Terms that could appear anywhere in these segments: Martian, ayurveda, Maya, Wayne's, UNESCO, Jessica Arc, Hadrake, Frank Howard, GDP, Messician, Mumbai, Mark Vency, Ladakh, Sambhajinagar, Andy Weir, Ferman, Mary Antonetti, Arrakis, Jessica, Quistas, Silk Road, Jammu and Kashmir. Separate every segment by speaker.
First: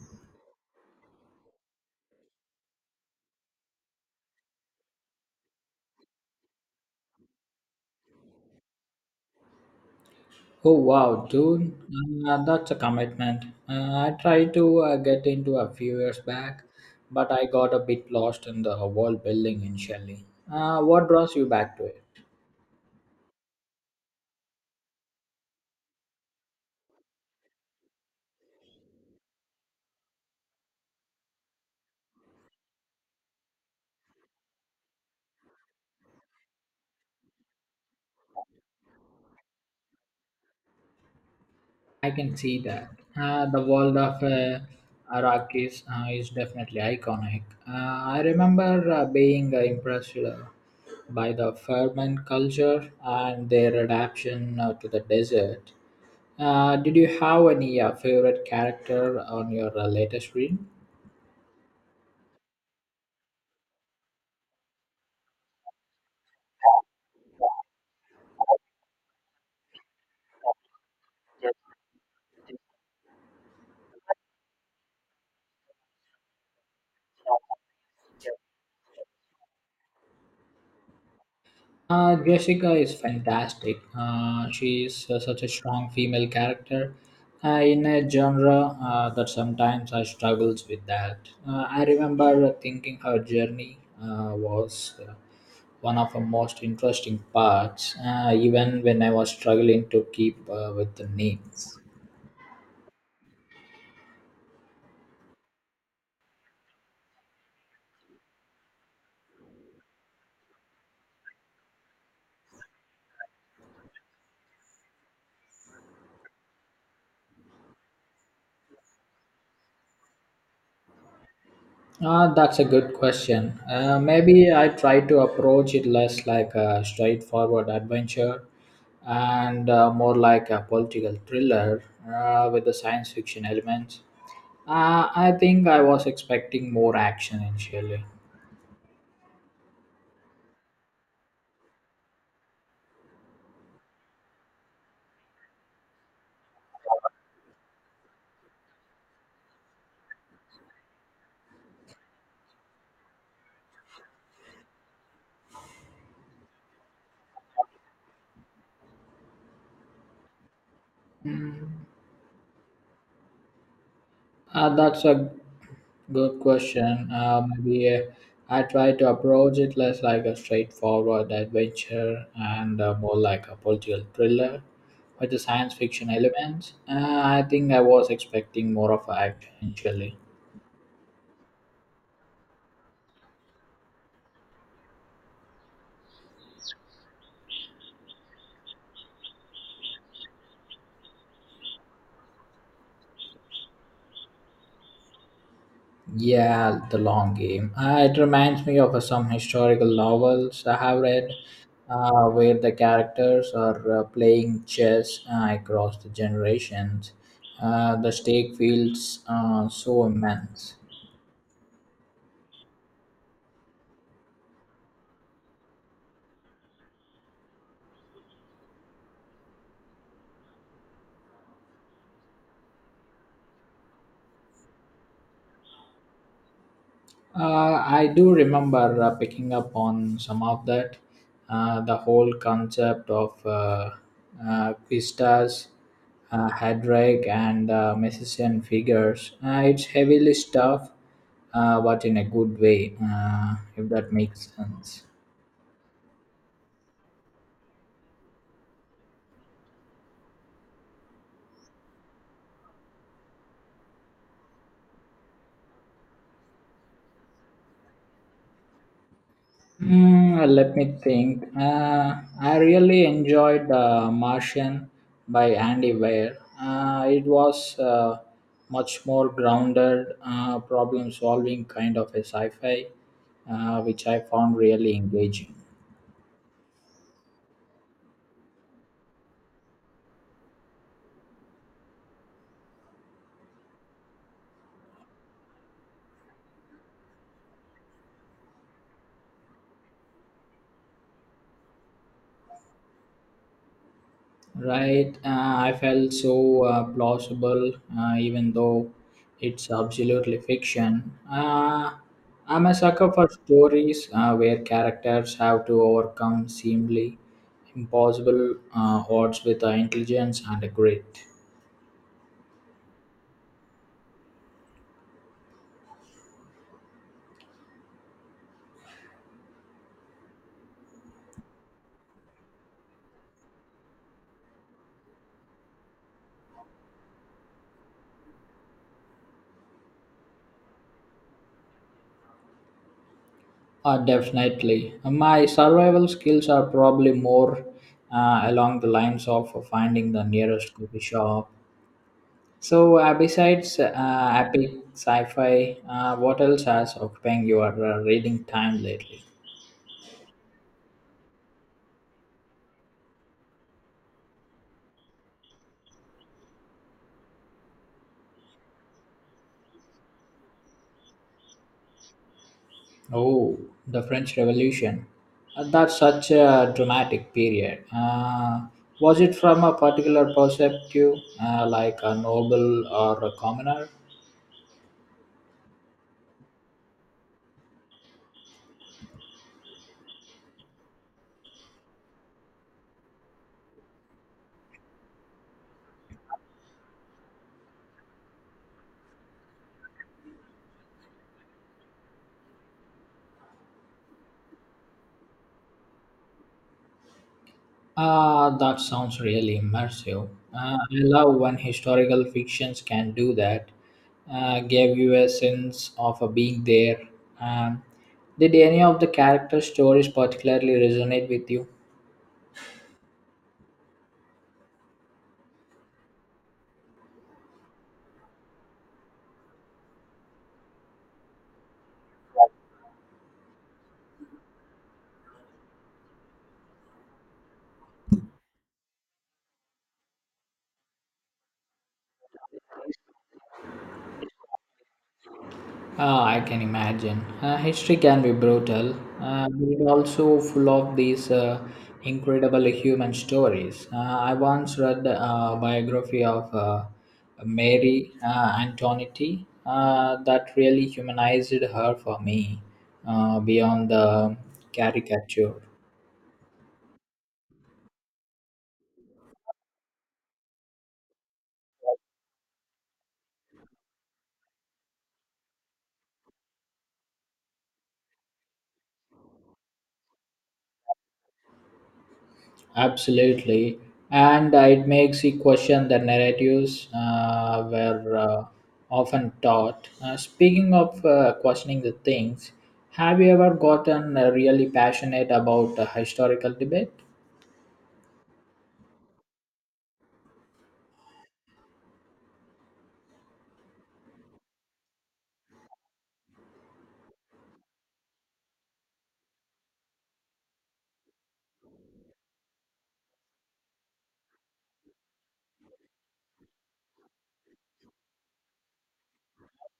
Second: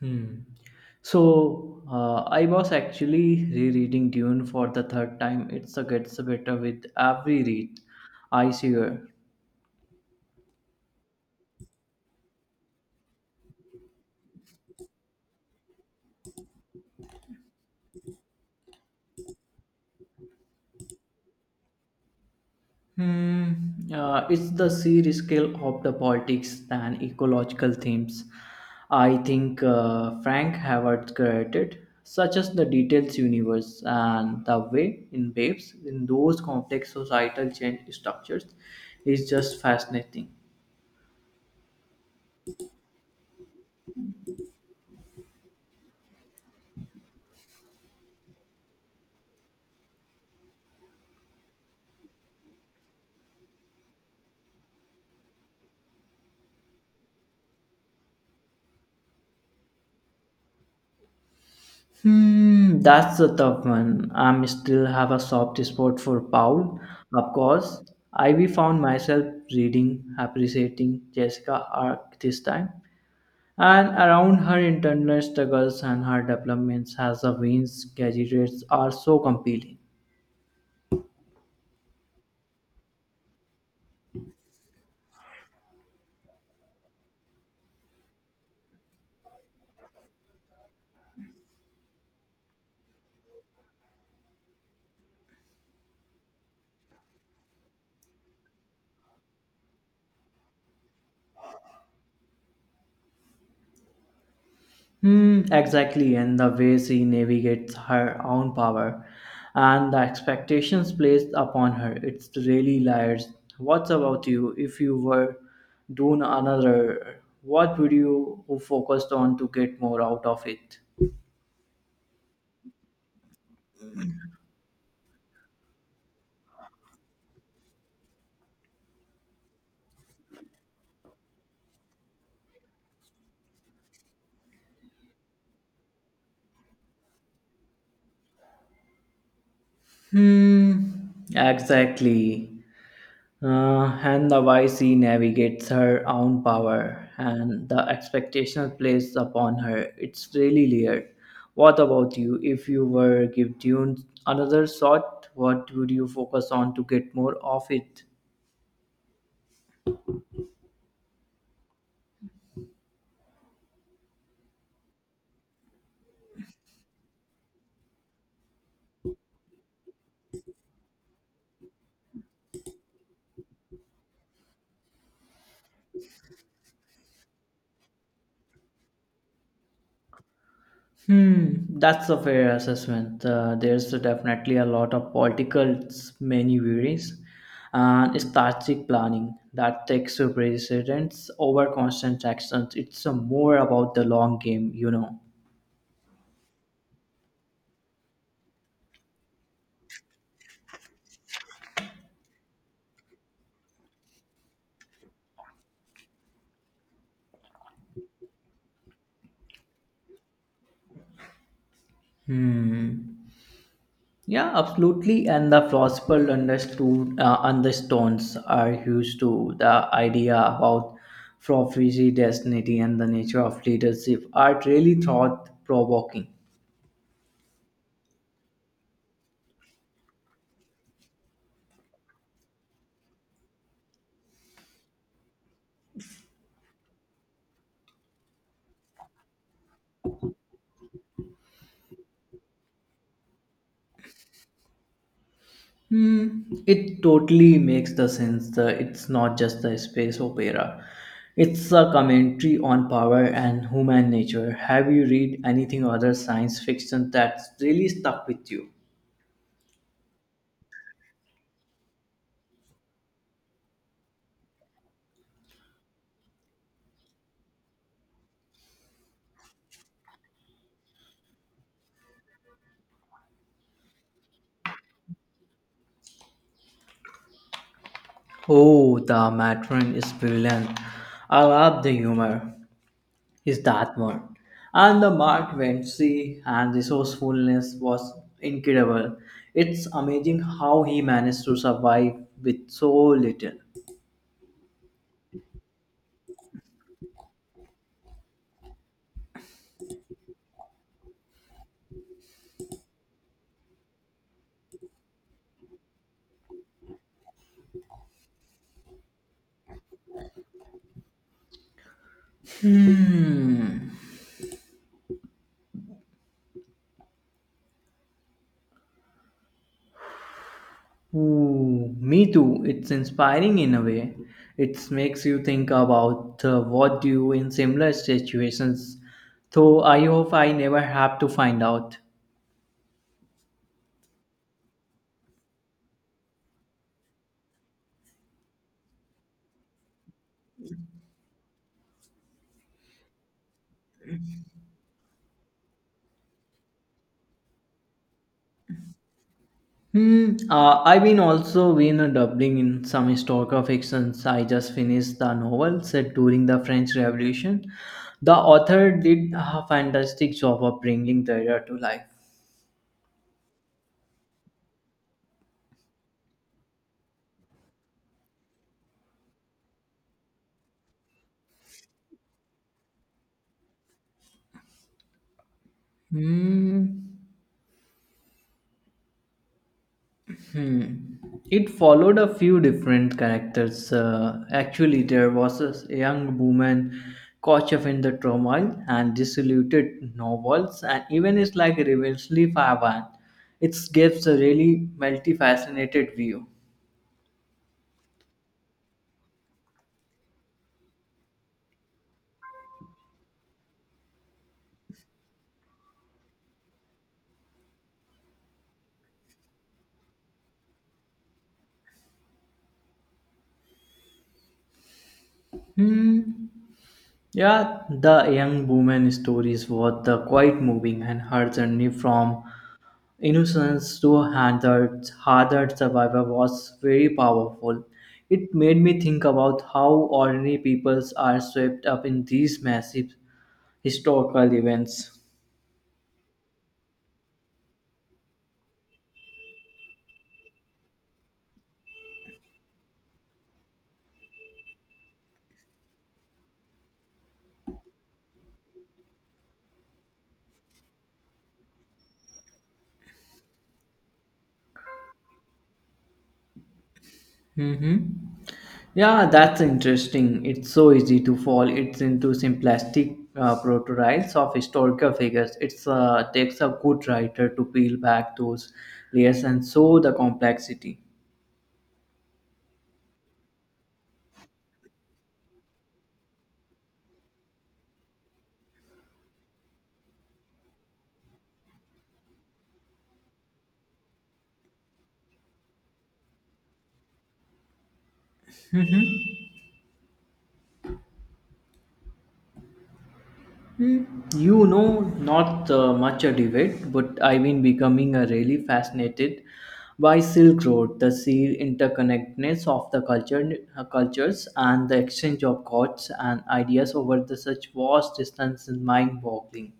Speaker 1: Hmm. So I was actually rereading Dune for the third time. It gets better with every read. I swear.
Speaker 2: Oh wow, dude, that's a commitment. I tried to get into a few years back, but I got a bit lost in the world building initially. What draws you back to it?
Speaker 1: Hmm. It's the serious scale of the politics and ecological themes. I think Frank Howard created, such as the details universe and the way in waves in those complex societal change structures, is just fascinating.
Speaker 2: I can see that. The world of Arrakis is definitely iconic. I remember being impressed by the Ferman culture and their adaptation to the desert. Did you have any favorite character on your latest read?
Speaker 1: Hmm, that's a tough one. I'm still have a soft spot for Paul. Of course, I we found myself reading, appreciating Jessica Arc this time, and around her internal struggles and her developments as the Wayne's graduates are so compelling.
Speaker 2: Jessica is fantastic. She is such a strong female character in a genre that sometimes I struggles with that. I remember thinking her journey was one of the most interesting parts, even when I was struggling to keep with the names.
Speaker 1: Hmm, exactly, and the way she navigates her own power and the expectations placed upon her, it's really liars. What about you? If you were doing another, what would you focused on to get more out of it?
Speaker 2: Ah, that's a good question. Maybe I try to approach it less like a straightforward adventure and more like a political thriller with the science fiction elements. I think I was expecting more action initially.
Speaker 1: Hmm, exactly. And the wise she navigates her own power and the expectation placed upon her. It's really layered. What about you? If you were give Dune another shot, what would you focus on to get more of it?
Speaker 2: Mm. That's a good question. Maybe I try to approach it less like a straightforward adventure and more like a political thriller with the science fiction elements. I think I was expecting more of action initially.
Speaker 1: Hmm, that's a fair assessment. There's definitely a lot of political maneuvers and strategic planning that takes precedence over constant actions. It's more about the long game.
Speaker 2: Yeah, the long game. It reminds me of some historical novels I have read where the characters are playing chess across the generations. The stake feels so immense.
Speaker 1: Hmm. Yeah, absolutely. And the philosopher understood undertones are used to the idea about prophecy, destiny, and the nature of leadership are really thought provoking.
Speaker 2: I do remember picking up on some of that. The whole concept of Quistas, Hadrake, and Messician figures. It's heavily stuff, but in a good way, if that makes sense.
Speaker 1: Hmm. It totally makes the sense that it's not just a space opera. It's a commentary on power and human nature. Have you read anything other science fiction that's really stuck with you?
Speaker 2: Mm, let me think. I really enjoyed Martian by Andy Weir. It was much more grounded, problem solving kind of a sci fi, which I found really engaging.
Speaker 1: Oh, the matron is brilliant. I love the humor. Is that one? And the Mark Vency and resourcefulness was incredible. It's amazing how he managed to survive with so little.
Speaker 2: Right, I felt so plausible, even though it's absolutely fiction. I'm a sucker for stories where characters have to overcome seemingly impossible odds with intelligence and a grit.
Speaker 1: Hmm. Ooh, me too. It's inspiring in a way. It makes you think about what do you in similar situations. Though I hope I never have to find out.
Speaker 2: Definitely. My survival skills are probably more along the lines of finding the nearest coffee shop. So, besides epic sci-fi, what else has occupying your reading time lately?
Speaker 1: Hmm. I've been also been dabbling in some historical fictions. I just finished the novel set during the French Revolution. The author did a fantastic job of bringing the era to life.
Speaker 2: Oh, the French Revolution. That's such a dramatic period. Was it from a particular perspective, like a noble or a commoner?
Speaker 1: Hmm. Hmm. It followed a few different characters. Actually, there was a young woman caught up in the turmoil and disillusioned novels, and even it's like a reversely Favan. It gives a really multifaceted view.
Speaker 2: Ah, that sounds really immersive. I love when historical fictions can do that. Gave you a sense of being there. Um, did any of the character stories particularly resonate with you?
Speaker 1: Hmm. Yeah, the young woman stories were the quite moving, and her journey from innocence to hardened survivor was very powerful. It made me think about how ordinary peoples are swept up in these massive historical events.
Speaker 2: Ah, I can imagine. History can be brutal, but it also full of these incredible human stories. I once read a biography of Mary Antonetti that really humanized her for me beyond the caricature.
Speaker 1: Mm-hmm. Yeah, that's interesting. It's so easy to fall. It's into simplistic portrayals of historical figures. It's takes a good writer to peel back those layers and show the complexity.
Speaker 2: Absolutely. And it makes you question the narratives were often taught. Speaking of questioning the things, have you ever gotten really passionate about a historical debate?
Speaker 1: Hmm. You know, not much a debate, but I've been becoming really fascinated by Silk Road, the sheer interconnectedness of the cultures and the exchange of thoughts and ideas over the such vast distance is mind-boggling.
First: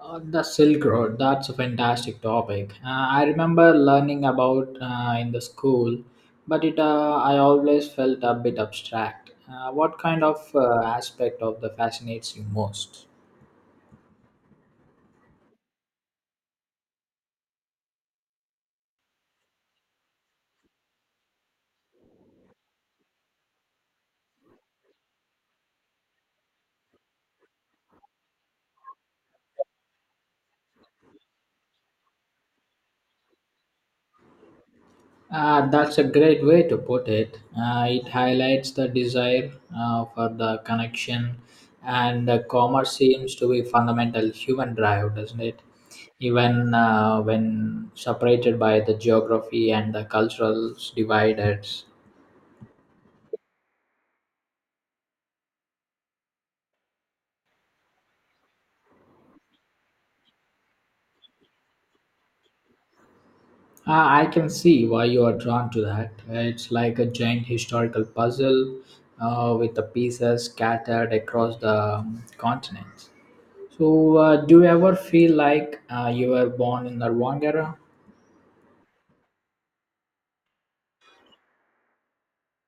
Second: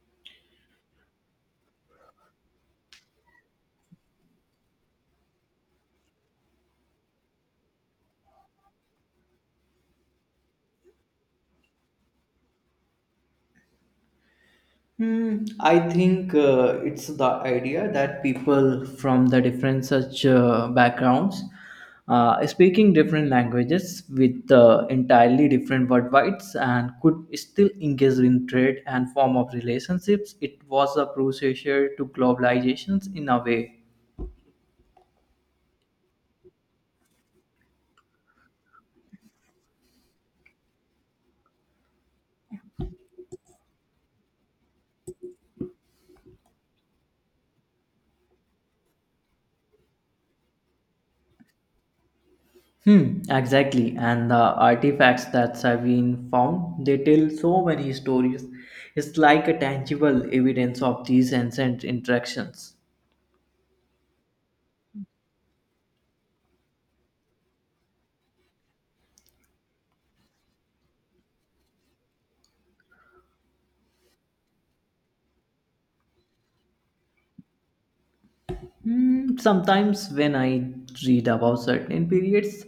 Speaker 2: The Silk Road, that's a fantastic topic. I remember learning about in the school, but it I always felt a bit abstract. What kind of aspect of the fascinates you most?
Speaker 1: Hmm, I think it's the idea that people from the different such backgrounds speaking different languages with entirely different worldwides and could still engage in trade and form of relationships. It was a precursor to globalizations in a way.
Speaker 2: That's a great way to put it. It highlights the desire for the connection, and commerce seems to be fundamental human drive, doesn't it? Even when separated by the geography and the cultural dividers,
Speaker 1: Hmm, exactly. And the artifacts that have been found, they tell so many stories. It's like a tangible evidence of these ancient interactions.
Speaker 2: I can see why you are drawn to that. It's like a giant historical puzzle with the pieces scattered across the continent. So, do you ever feel like you were born in the wrong era?
Speaker 1: Hmm, sometimes when I read about certain periods,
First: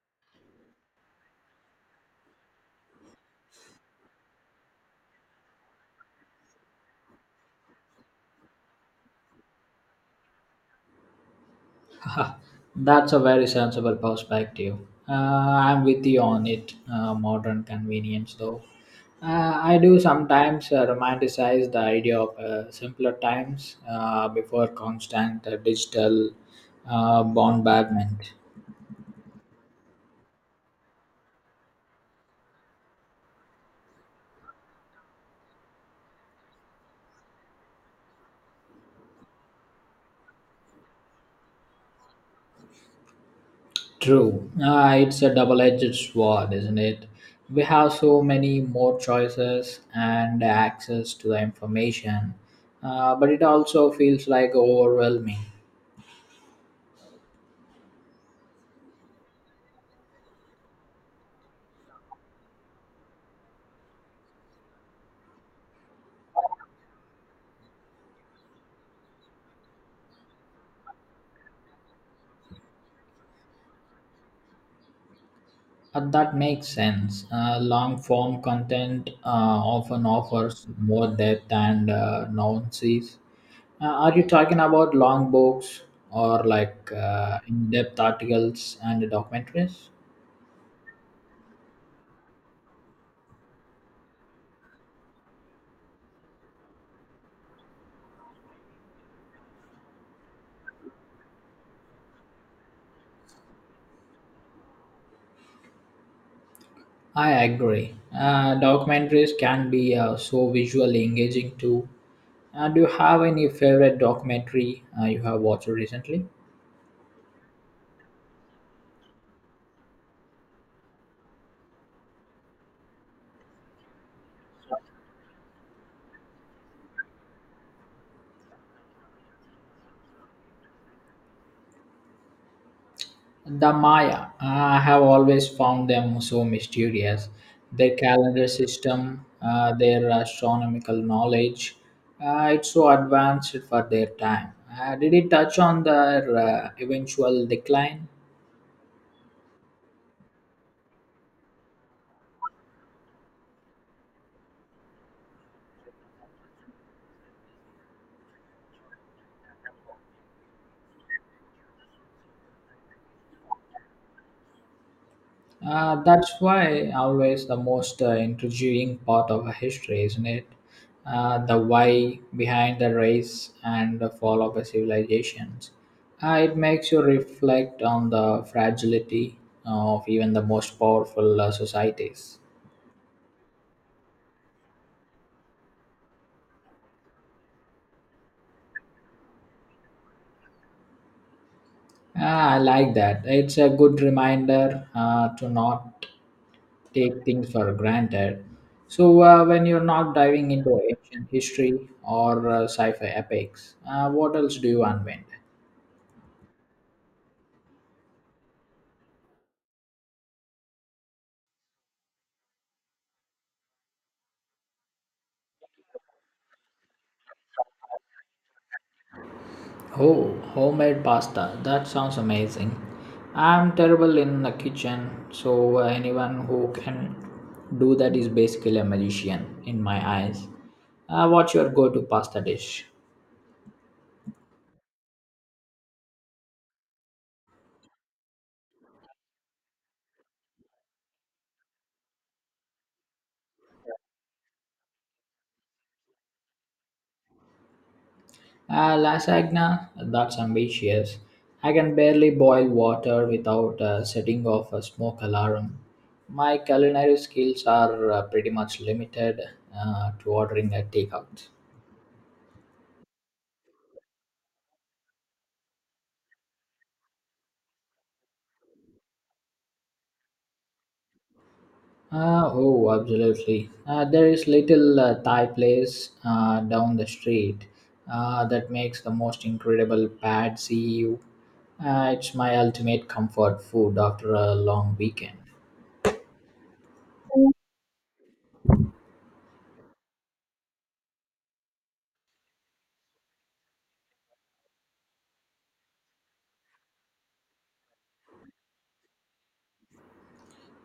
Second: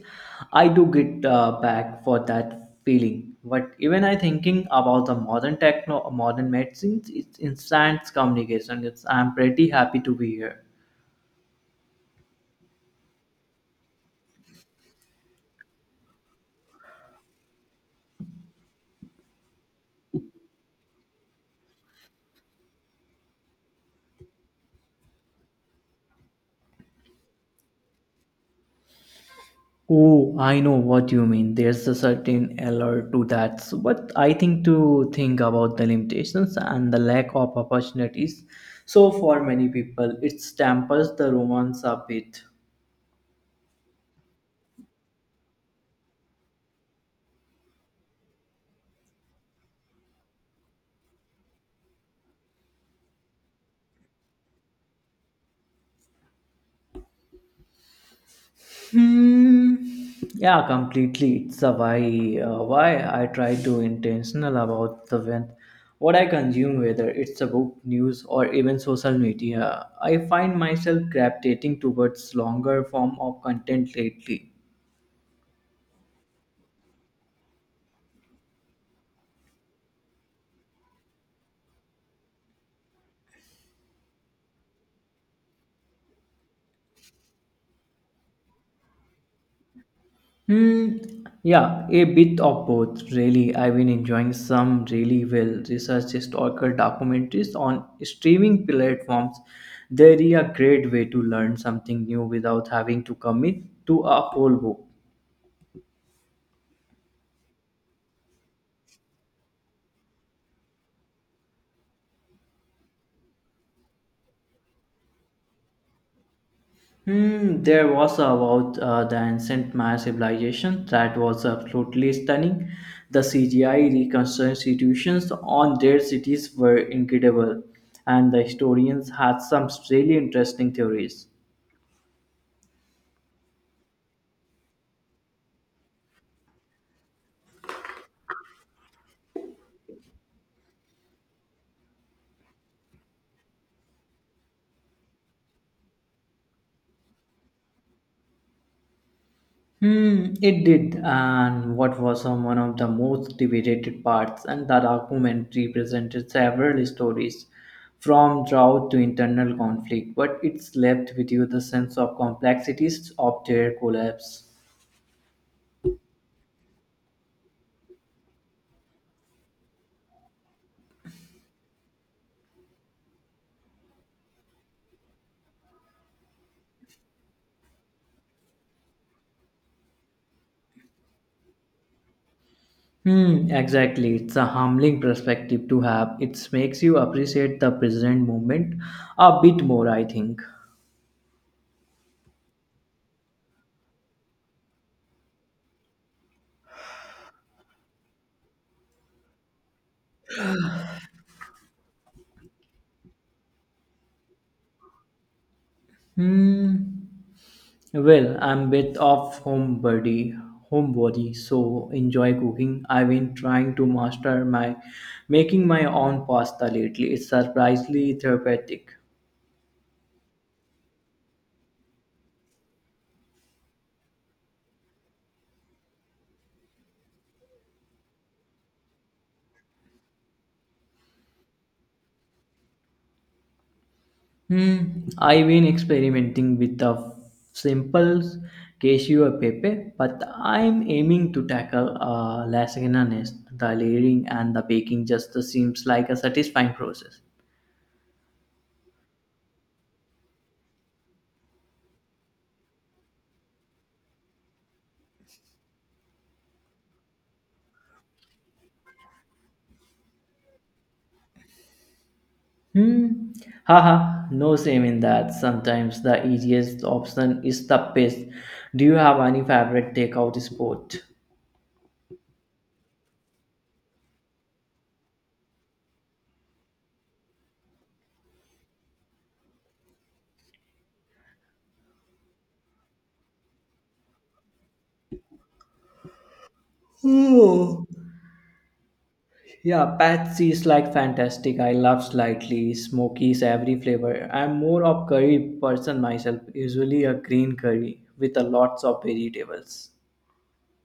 Speaker 1: I do get back for that feeling. But even I thinking about the modern techno, modern medicines, it's instant communication. It's I'm pretty happy to be here.
Speaker 2: That's a very sensible perspective. I'm with you on it. Modern convenience, though. I do sometimes romanticize the idea of simpler times before constant digital bombardment.
Speaker 1: Oh, I know what you mean. There's a certain allure to that. So, but I think to think about the limitations and the lack of opportunities. So for many people, it dampers the romance a bit.
Speaker 2: True. It's a double edged sword, isn't it? We have so many more choices and access to the information, but it also feels like overwhelming.
Speaker 1: Hmm. Yeah, completely. It's a why. Why I try to intentional about the when, what I consume, whether it's a book, news, or even social media. I find myself gravitating towards longer form of content lately.
Speaker 2: That makes sense. Long form content often offers more depth and nuances. Are you talking about long books or like in depth articles and documentaries?
Speaker 1: Hmm. Yeah, a bit of both, really. I've been enjoying some really well researched historical documentaries on streaming platforms. They're a great way to learn something new without having to commit to a whole book.
Speaker 2: I agree. Documentaries can be so visually engaging too. Do you have any favorite documentary you have watched recently?
Speaker 1: Hmm, there was about the ancient Maya civilization that was absolutely stunning. The CGI reconstitutions on their cities were incredible, and the historians had some really interesting theories.
Speaker 2: The Maya. I have always found them so mysterious. Their calendar system, their astronomical knowledge, it's so advanced for their time. Did it touch on their eventual decline?
Speaker 1: Hmm, it did, and what was one of the most debated parts, and that documentary presented several stories from drought to internal conflict, but it's left with you the sense of complexities of their collapse.
Speaker 2: That's why always the most intriguing part of a history, isn't it? The why behind the race and the fall of a civilizations. It makes you reflect on the fragility of even the most powerful societies.
Speaker 1: Hmm, exactly. It's a humbling perspective to have. It makes you appreciate the present moment a bit more, I think.
Speaker 2: Ah, I like that. It's a good reminder to not take things for granted. So, when you're not diving into ancient history or sci fi epics, what else do you unwind?
Speaker 1: Hmm. Well, I'm bit of homebody, so enjoy cooking. I've been trying to master my making my own pasta lately. It's surprisingly therapeutic.
Speaker 2: Oh, homemade pasta. That sounds amazing. I'm terrible in the kitchen, so anyone who can do that is basically a magician in my eyes. What's your go to pasta dish?
Speaker 1: Hmm, I've been experimenting with the simple cashew or pepe, but I'm aiming to tackle lasagna next. The layering and the baking just seems like a satisfying process.
Speaker 2: Lasagna, that's ambitious. I can barely boil water without setting off a smoke alarm. My culinary skills are pretty much limited to ordering a takeout.
Speaker 1: Hmm. Haha, no shame in that. Sometimes the easiest option is the best. Do you have any favorite takeout sport?
Speaker 2: Oh, absolutely. There is little Thai place down the street that makes the most incredible pad see ew. It's my ultimate comfort food after a long weekend.
Speaker 1: Oh. Yeah, Patsy is like fantastic. I love slightly smoky, savory flavor. I'm more of curry person myself. Usually a green curry with a lots of vegetables.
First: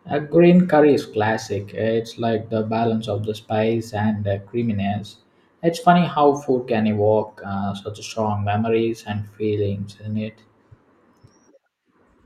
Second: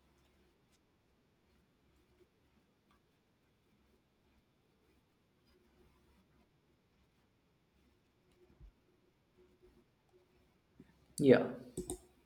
Speaker 2: A green curry is classic. It's like the balance of the spice and the creaminess. It's funny how food can evoke such strong memories and feelings, isn't it?
Speaker 1: Yeah.